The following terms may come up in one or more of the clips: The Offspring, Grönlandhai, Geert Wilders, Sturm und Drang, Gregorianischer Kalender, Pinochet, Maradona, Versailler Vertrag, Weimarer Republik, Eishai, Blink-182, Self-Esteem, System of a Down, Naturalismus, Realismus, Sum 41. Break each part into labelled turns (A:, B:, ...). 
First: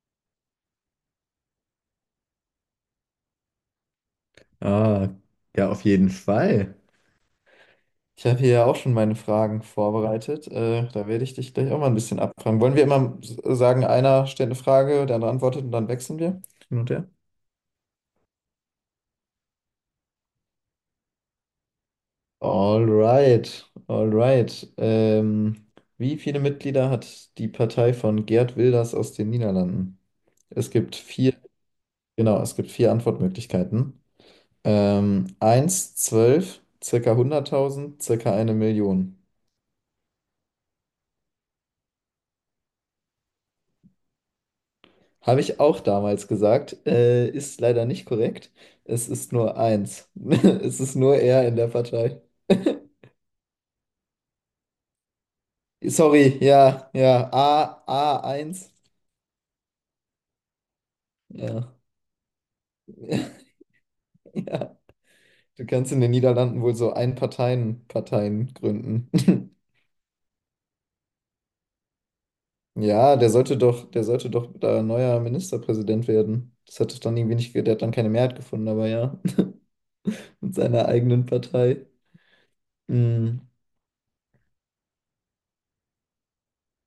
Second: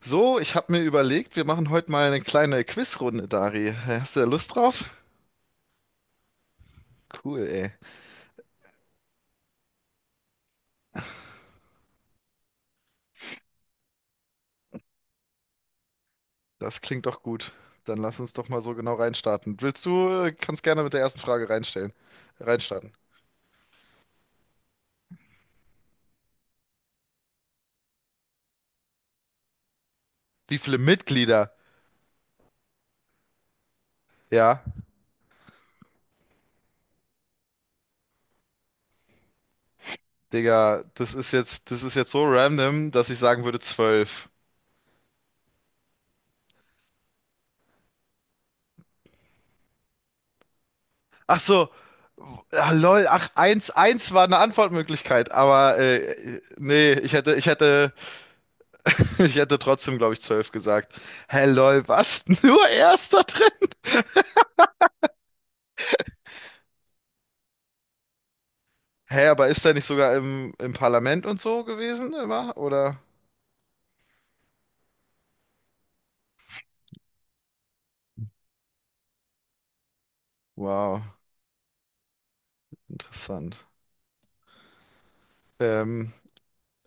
A: So, ich habe mir überlegt, wir machen heute mal eine kleine Quizrunde, Dari. Hast du da Lust drauf?
B: Ah, ja, auf jeden Fall.
A: Cool, ey.
B: Ich habe hier ja auch schon meine Fragen vorbereitet. Da werde ich dich gleich auch mal ein bisschen abfragen. Wollen wir immer sagen, einer stellt eine Frage, der andere antwortet und dann wechseln wir? Hin
A: Das
B: und
A: klingt
B: her.
A: doch gut. Dann lass uns doch mal so genau reinstarten. Willst du, kannst gerne mit der ersten Frage reinstellen, reinstarten.
B: Alright, alright. Wie viele Mitglieder hat die Partei von Geert Wilders aus den Niederlanden?
A: Wie
B: Es
A: viele
B: gibt vier,
A: Mitglieder?
B: genau, es gibt vier Antwortmöglichkeiten.
A: Ja,
B: 1, 12, circa 100.000, circa eine Million.
A: Digga, das ist jetzt so random, dass ich sagen würde zwölf.
B: Habe ich auch damals gesagt, ist leider nicht korrekt. Es ist nur eins. Es ist nur
A: Ach
B: er in
A: so,
B: der Partei.
A: ah, lol, ach, eins, eins war eine Antwortmöglichkeit, aber
B: Sorry, ja,
A: nee, ich
B: ja,
A: hätte, ich
B: A,
A: hätte
B: A1.
A: Ich hätte trotzdem, glaube ich, 12 gesagt. Hä,
B: Ja.
A: lol, was? Nur Erster drin?
B: Ja. Du kannst in den Niederlanden wohl so Ein-Parteien-Parteien gründen.
A: Hä, aber ist er nicht sogar im Parlament und so gewesen immer? Oder?
B: Ja, der sollte doch da neuer Ministerpräsident werden. Das hat doch dann irgendwie nicht, der hat dann keine Mehrheit gefunden, aber ja, mit seiner
A: Wow,
B: eigenen Partei. Mm.
A: interessant. Ähm,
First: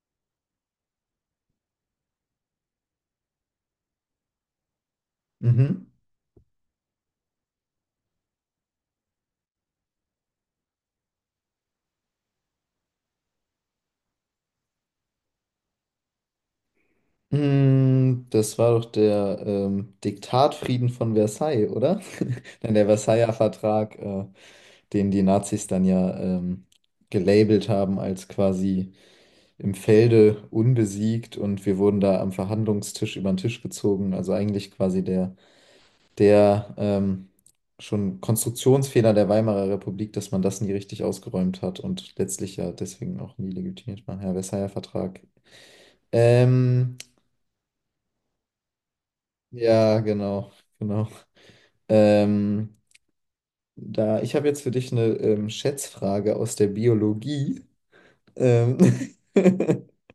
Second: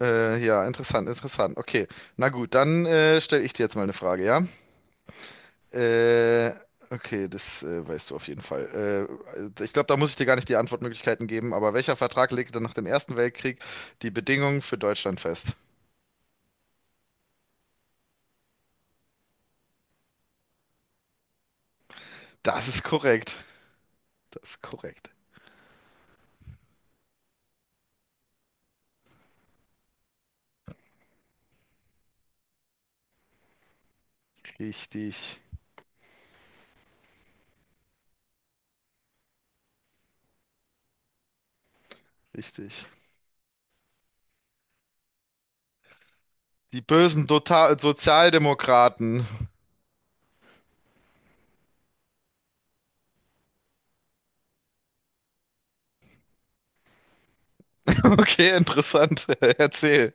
A: ja, interessant, interessant. Okay, na gut, dann stelle ich dir jetzt mal eine Frage, ja?
B: Mhm.
A: Äh, okay, das weißt du auf jeden Fall. Ich glaube, da muss ich dir gar nicht die Antwortmöglichkeiten geben, aber welcher Vertrag legte nach dem Ersten Weltkrieg die Bedingungen für Deutschland fest?
B: Das war doch der Diktatfrieden von Versailles, oder?
A: Das
B: Nein,
A: ist
B: der Versailler
A: korrekt.
B: Vertrag,
A: Das ist korrekt.
B: den die Nazis dann ja gelabelt haben als quasi im Felde unbesiegt und wir wurden da am Verhandlungstisch über den Tisch gezogen. Also eigentlich quasi der,
A: Richtig.
B: der schon Konstruktionsfehler der Weimarer Republik, dass man das nie richtig ausgeräumt hat und letztlich ja
A: Richtig.
B: deswegen auch nie legitimiert war. Ja, Versailler Vertrag.
A: Die
B: Ähm,
A: bösen Total Sozialdemokraten.
B: ja, genau, genau. Ähm, Da, ich habe jetzt für dich eine Schätzfrage aus der Biologie.
A: Okay,
B: Ähm,
A: interessant. Erzähl.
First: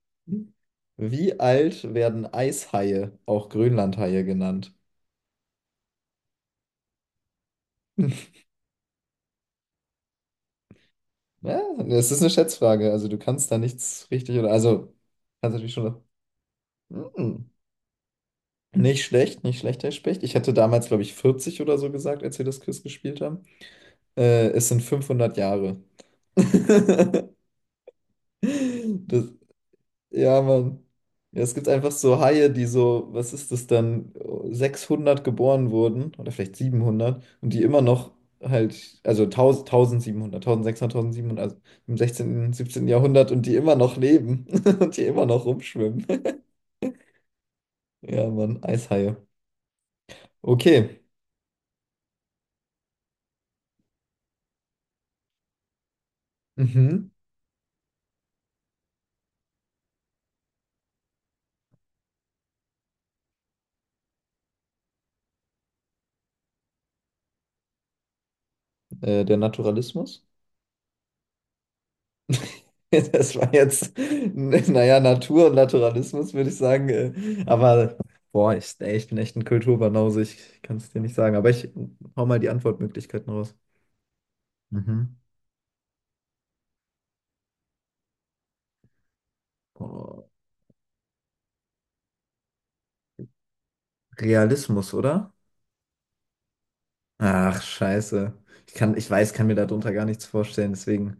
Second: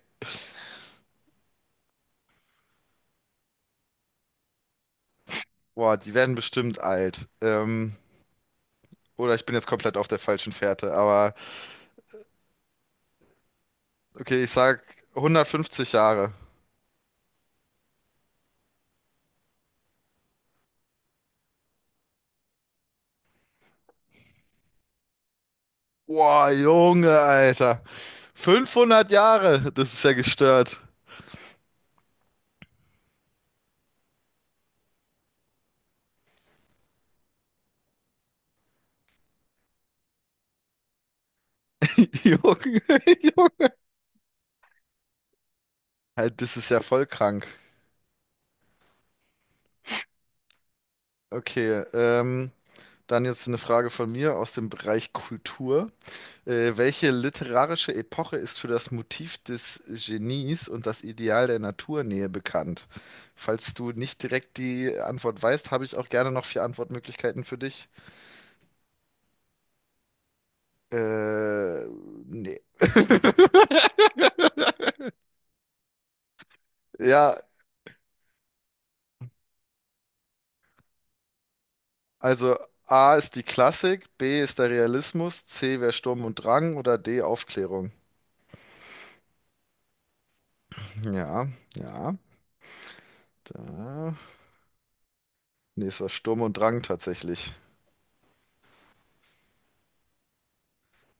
B: Wie alt werden Eishaie, auch Grönlandhaie genannt?
A: Boah, die werden bestimmt alt. Oder ich bin jetzt komplett auf der falschen Fährte. Aber
B: Ja, das ist eine Schätzfrage. Also du kannst da nichts richtig
A: okay, ich
B: oder
A: sag
B: also kannst natürlich schon
A: 150
B: noch.
A: Jahre.
B: Mm, Nicht schlecht, nicht schlecht, Herr Specht. Ich hatte damals, glaube ich, 40 oder so gesagt, als wir das Quiz gespielt haben. Es sind 500 Jahre.
A: Boah, Junge, Alter. 500
B: Das,
A: Jahre. Das ist ja
B: Ja,
A: gestört.
B: Mann. Ja, es gibt einfach so Haie, die so, was ist das dann, 600 geboren wurden oder vielleicht 700 und die immer noch halt, also 1000, 1700, 1600, 1700, also im 16.,
A: Junge,
B: 17. Jahrhundert und die
A: Junge.
B: immer noch leben und die immer noch rumschwimmen.
A: Halt, das ist ja voll krank.
B: Ja, Mann, Eishaie. Okay.
A: Okay, dann jetzt eine Frage von mir aus dem Bereich Kultur. Welche
B: Mhm.
A: literarische Epoche ist für das Motiv des Genies und das Ideal der Naturnähe bekannt? Falls du nicht direkt die Antwort weißt, habe ich auch gerne noch vier Antwortmöglichkeiten für dich.
B: Der Naturalismus.
A: Äh, nee.
B: Das war jetzt, naja, Natur und Naturalismus, würde ich sagen.
A: Ja,
B: Aber, boah, ich, ey, ich bin echt ein Kulturbanause, ich kann es dir nicht sagen. Aber ich hau mal die
A: also A
B: Antwortmöglichkeiten
A: ist die
B: raus.
A: Klassik, B ist der
B: Mhm.
A: Realismus, C wäre Sturm und Drang oder D Aufklärung.
B: Boah,
A: Ja, ja, da.
B: Realismus, oder?
A: Nee, es war Sturm und Drang tatsächlich.
B: Ach, scheiße. Ich kann, ich weiß, kann mir darunter gar nichts vorstellen, deswegen.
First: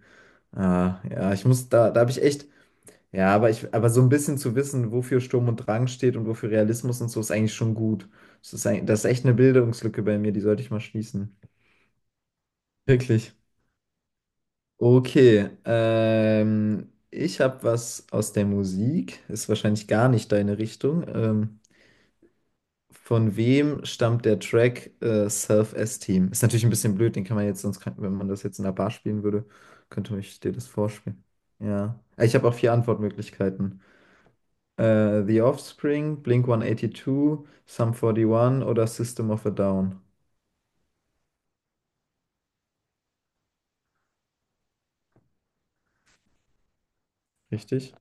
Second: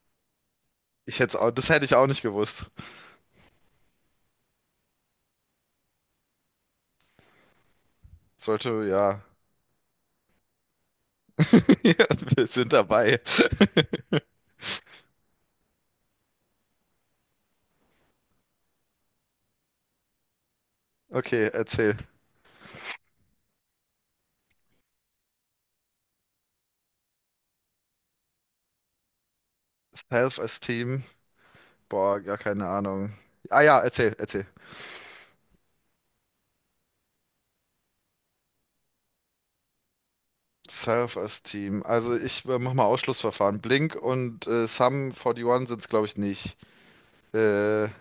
B: Ah,
A: Ich
B: ja,
A: hätte
B: ich
A: auch, das
B: muss,
A: hätte
B: da,
A: ich
B: da
A: auch
B: habe ich
A: nicht
B: echt.
A: gewusst.
B: Ja, aber so ein bisschen zu wissen, wofür Sturm und Drang steht und wofür Realismus und so, ist eigentlich schon gut. Das ist,
A: Sollte,
B: ein, das ist
A: ja.
B: echt eine Bildungslücke bei mir, die sollte ich mal schließen.
A: Ja, wir sind dabei.
B: Wirklich. Okay, ich habe was aus der Musik, ist wahrscheinlich gar nicht deine Richtung.
A: Okay, erzähl.
B: Von wem stammt der Track Self-Esteem? Ist natürlich ein bisschen blöd, den kann man jetzt sonst, wenn man das jetzt in einer Bar spielen würde, könnte ich dir das
A: Self-Esteem.
B: vorspielen. Ja,
A: Boah,
B: Ich
A: gar
B: habe auch
A: keine
B: vier
A: Ahnung. Ah ja,
B: Antwortmöglichkeiten.
A: erzähl, erzähl.
B: The Offspring, Blink-182, Sum 41 oder System of a Down.
A: Self-Esteem. Also ich mach mal Ausschlussverfahren. Blink und Sum 41 sind's, glaube ich, nicht. Äh,
B: Richtig?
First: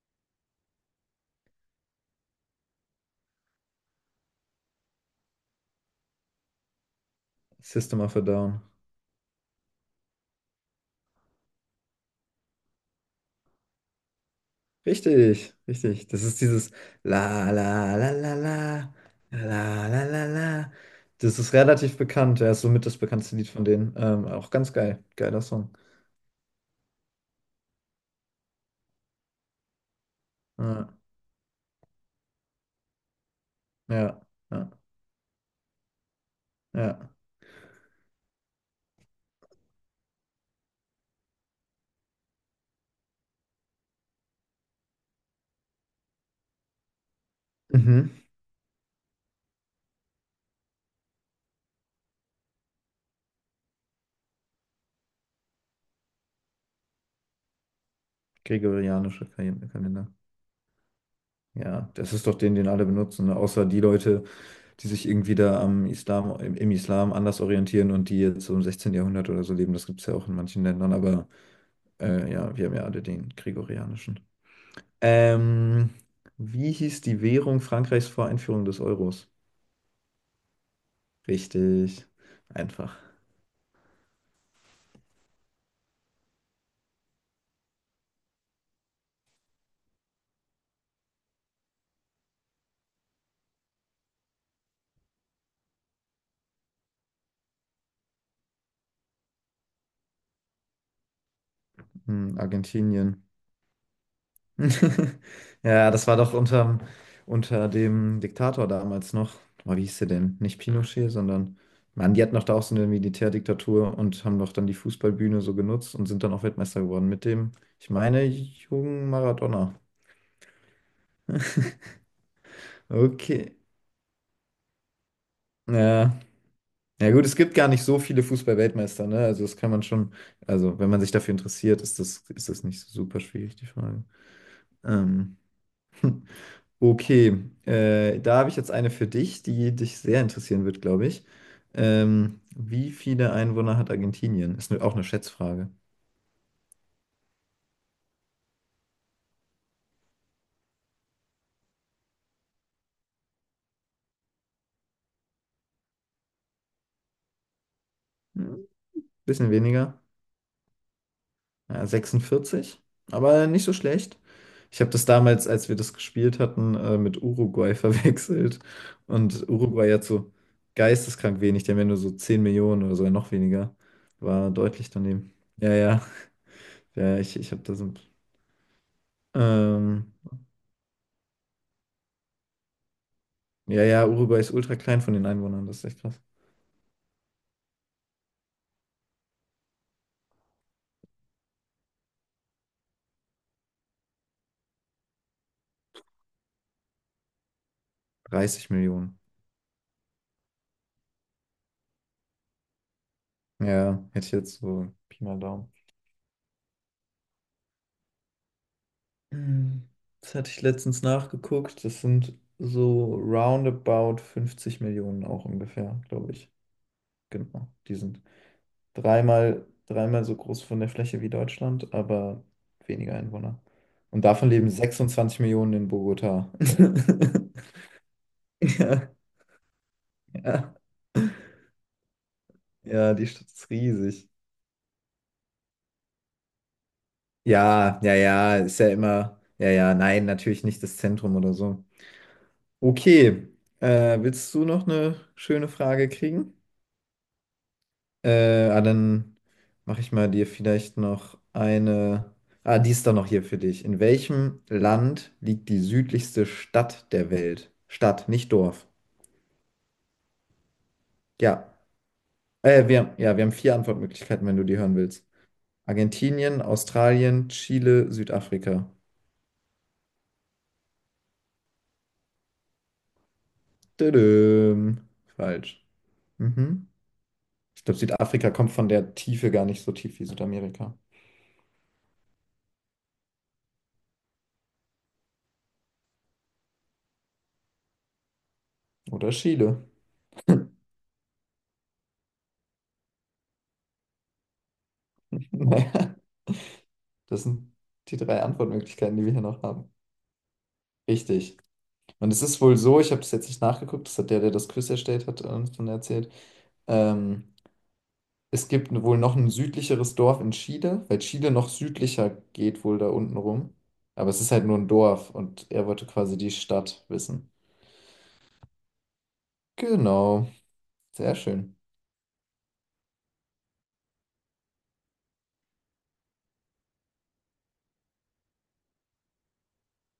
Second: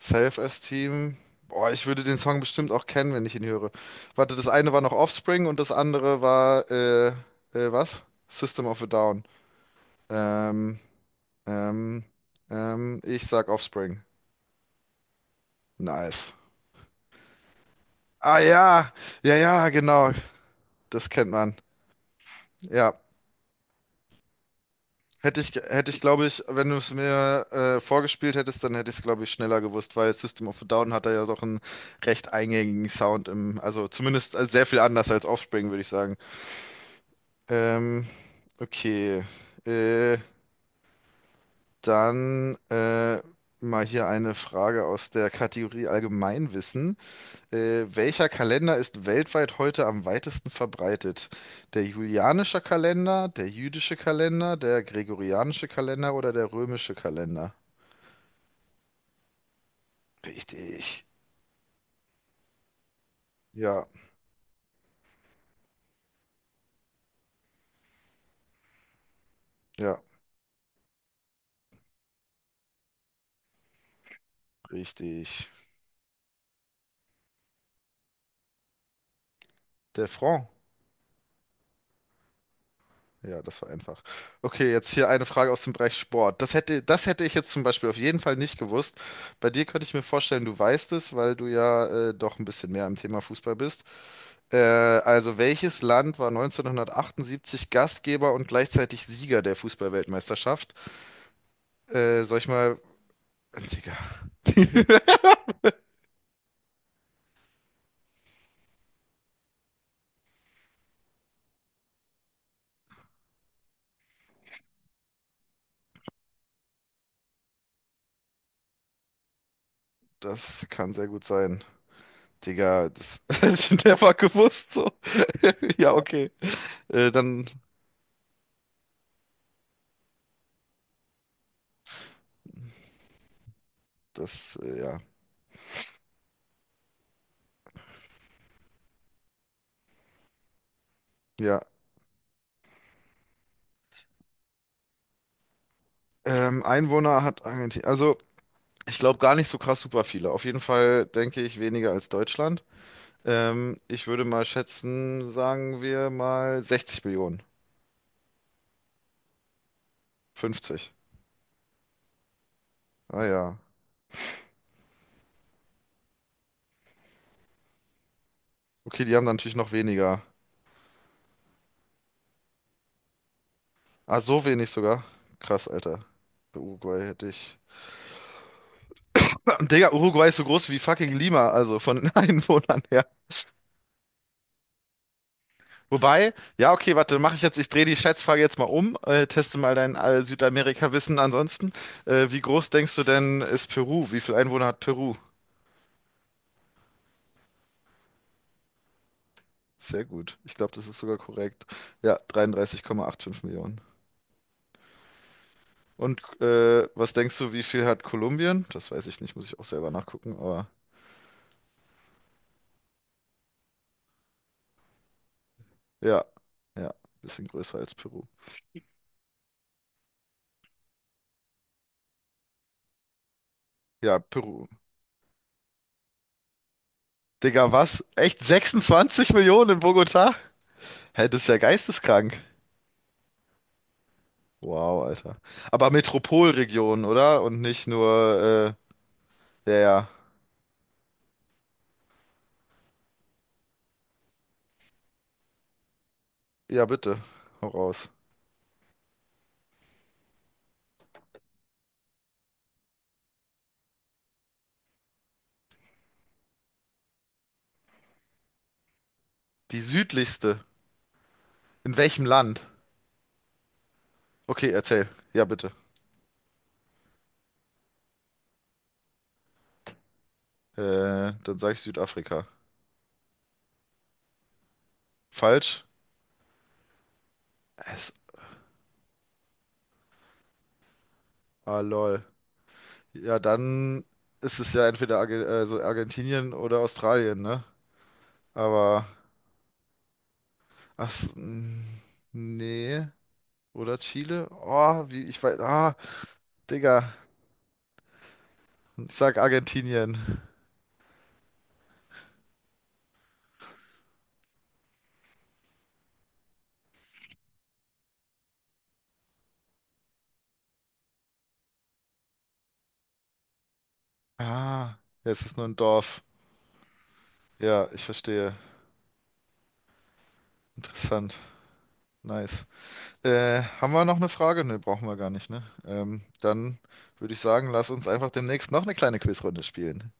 A: Self-Esteem. Boah, ich würde den Song bestimmt auch kennen, wenn ich ihn höre. Warte, das eine war noch Offspring und das andere war,
B: System
A: was?
B: of a Down.
A: System of a Down. Ähm, ähm, ich sag Offspring.
B: Richtig, richtig. Das
A: Nice.
B: ist dieses La la la la
A: Ah
B: la
A: ja, ja, ja,
B: la la
A: genau.
B: la la.
A: Das kennt
B: Das ist
A: man.
B: relativ bekannt. Ja, ist somit
A: Ja,
B: das bekannteste Lied von denen. Auch ganz geil.
A: hätte
B: Geiler
A: ich,
B: Song.
A: hätte ich, glaube ich, wenn du es mir vorgespielt hättest, dann hätte ich es, glaube ich, schneller gewusst, weil System of a
B: Ja,
A: Down hat da ja doch einen recht eingängigen Sound im, also
B: ja,
A: zumindest sehr
B: ja.
A: viel anders als Offspring, würde ich sagen.
B: Ja.
A: Ähm, okay. Äh, dann mal hier eine Frage aus der Kategorie Allgemeinwissen.
B: Mhm.
A: Welcher Kalender ist weltweit heute am weitesten verbreitet? Der julianische Kalender, der jüdische Kalender, der gregorianische Kalender oder der römische Kalender?
B: Gregorianischer Kalender.
A: Richtig.
B: Ja, das ist doch den, den alle benutzen, ne? Außer die
A: Ja,
B: Leute, die sich irgendwie da am Islam, im Islam anders orientieren und die jetzt so im 16. Jahrhundert oder so leben. Das gibt
A: ja,
B: es ja auch in manchen Ländern, aber ja, wir haben ja alle den Gregorianischen.
A: richtig.
B: Ähm, Wie hieß die Währung Frankreichs vor Einführung des Euros?
A: Der Franc.
B: Richtig. Einfach.
A: Ja, das war einfach. Okay, jetzt hier eine Frage aus dem Bereich Sport. Das hätte ich jetzt zum Beispiel auf jeden Fall nicht gewusst. Bei dir könnte ich mir vorstellen, du weißt es, weil du ja doch ein bisschen mehr im Thema Fußball bist. Also welches Land war 1978 Gastgeber und gleichzeitig Sieger der Fußballweltmeisterschaft? Soll ich mal...
B: Argentinien.
A: Digga.
B: Ja, das war doch unter dem Diktator damals noch. Boah, wie hieß der denn? Nicht Pinochet, sondern. Mann, die hatten doch da auch so eine Militärdiktatur und haben doch dann die Fußballbühne so genutzt und sind dann auch Weltmeister geworden mit dem, ich meine, jungen Maradona.
A: Das kann sehr gut sein. Digga, das hätte
B: Okay.
A: ich never gewusst so. Ja,
B: Ja.
A: okay.
B: Ja gut, es
A: Dann
B: gibt gar nicht so viele Fußball-Weltmeister, ne? Also das kann man schon, also wenn man sich dafür interessiert, ist das nicht so super schwierig, die Frage.
A: das, ja.
B: Ähm, okay, da habe ich jetzt eine für dich, die dich sehr interessieren wird, glaube ich.
A: Ja.
B: Wie viele Einwohner hat Argentinien? Ist auch eine Schätzfrage.
A: Einwohner hat Argentinien. Also, ich glaube gar nicht so krass super viele. Auf jeden Fall denke ich weniger als Deutschland. Ich würde mal schätzen, sagen wir mal 60 Millionen.
B: Hm, Bisschen weniger.
A: 50.
B: Ja, 46,
A: Ah
B: aber
A: ja.
B: nicht so schlecht. Ich habe das damals, als wir das gespielt hatten, mit Uruguay verwechselt.
A: Okay, die haben dann
B: Und
A: natürlich noch
B: Uruguay hat
A: weniger.
B: so geisteskrank wenig, die haben ja nur so 10 Millionen oder sogar noch weniger.
A: Ah, so
B: War
A: wenig
B: deutlich
A: sogar.
B: daneben.
A: Krass,
B: Ja,
A: Alter.
B: ja,
A: Bei Uruguay
B: ja,
A: hätte
B: ich
A: ich.
B: habe das.
A: Digga,
B: Ähm,
A: Uruguay ist so groß wie fucking Lima, also von den Einwohnern her.
B: ja, ja, Uruguay ist ultra klein von den Einwohnern, das ist echt krass.
A: Wobei, ja, okay, warte, mache ich jetzt, ich drehe die Schätzfrage jetzt mal um, teste mal dein Südamerika-Wissen ansonsten. Wie groß denkst du denn ist Peru? Wie viele Einwohner hat Peru?
B: 30 Millionen.
A: Sehr gut. Ich glaube, das ist sogar korrekt. Ja, 33,85 Millionen.
B: Ja, hätte ich jetzt so Pi mal Daumen.
A: Und was denkst du, wie viel hat Kolumbien? Das weiß ich nicht, muss ich auch
B: Hm,
A: selber nachgucken,
B: Das hatte ich
A: aber.
B: letztens nachgeguckt. Das sind so roundabout 50 Millionen auch ungefähr,
A: Ja,
B: glaube ich.
A: ja, bisschen
B: Genau.
A: größer als
B: Die sind
A: Peru.
B: dreimal, dreimal so groß von der Fläche wie Deutschland, aber weniger Einwohner.
A: Ja,
B: Und davon
A: Peru.
B: leben 26 Millionen in Bogotá.
A: Digga, was? Echt
B: Ja,
A: 26 Millionen in Bogotá?
B: ja.
A: Hä, das ist ja geisteskrank.
B: Ja, die Stadt ist riesig.
A: Wow, Alter. Aber Metropolregion, oder? Und nicht
B: Ja, ja, ja,
A: nur,
B: ist ja immer. Ja,
A: ja,
B: ja,
A: ja.
B: nein, natürlich nicht das Zentrum oder so. Okay. Willst du noch eine schöne Frage kriegen?
A: Ja, bitte. Hau raus.
B: Dann mache ich mal dir vielleicht noch eine. Ah, die ist doch noch hier für dich. In welchem Land liegt die südlichste Stadt der Welt? Stadt, nicht Dorf.
A: Die südlichste.
B: Ja.
A: In welchem Land?
B: Wir, ja, wir haben vier Antwortmöglichkeiten, wenn du
A: Okay,
B: die hören
A: erzähl.
B: willst.
A: Ja, bitte.
B: Argentinien, Australien, Chile, Südafrika.
A: Dann sage ich Südafrika.
B: Tadam.
A: Falsch?
B: Falsch. Mhm. Ich glaube,
A: Es,
B: Südafrika kommt von der Tiefe gar nicht so tief wie Südamerika.
A: ah, lol. Ja, dann ist es ja entweder Arge also Argentinien oder Australien, ne? Aber
B: Oder Chile.
A: ach, so, mm, nee. Oder Chile? Oh, wie, ich weiß. Ah,
B: Naja,
A: Digga.
B: das sind die drei
A: Ich
B: Antwortmöglichkeiten, die wir
A: sag
B: hier noch haben.
A: Argentinien.
B: Richtig. Und es ist wohl so, ich habe das jetzt nicht nachgeguckt, das hat der, der das Quiz erstellt hat, uns dann erzählt. Ähm, Es gibt wohl noch ein südlicheres Dorf in Chile, weil Chile noch südlicher geht wohl da unten rum. Aber es ist halt nur ein
A: Ah, ja,
B: Dorf
A: es ist
B: und
A: nur ein
B: er wollte
A: Dorf.
B: quasi die Stadt wissen.
A: Ja, ich verstehe.
B: Genau,
A: Interessant.
B: sehr schön.
A: Nice. Haben wir noch eine Frage? Ne, brauchen wir gar nicht, ne? Dann würde ich sagen, lass uns einfach demnächst noch eine kleine Quizrunde spielen.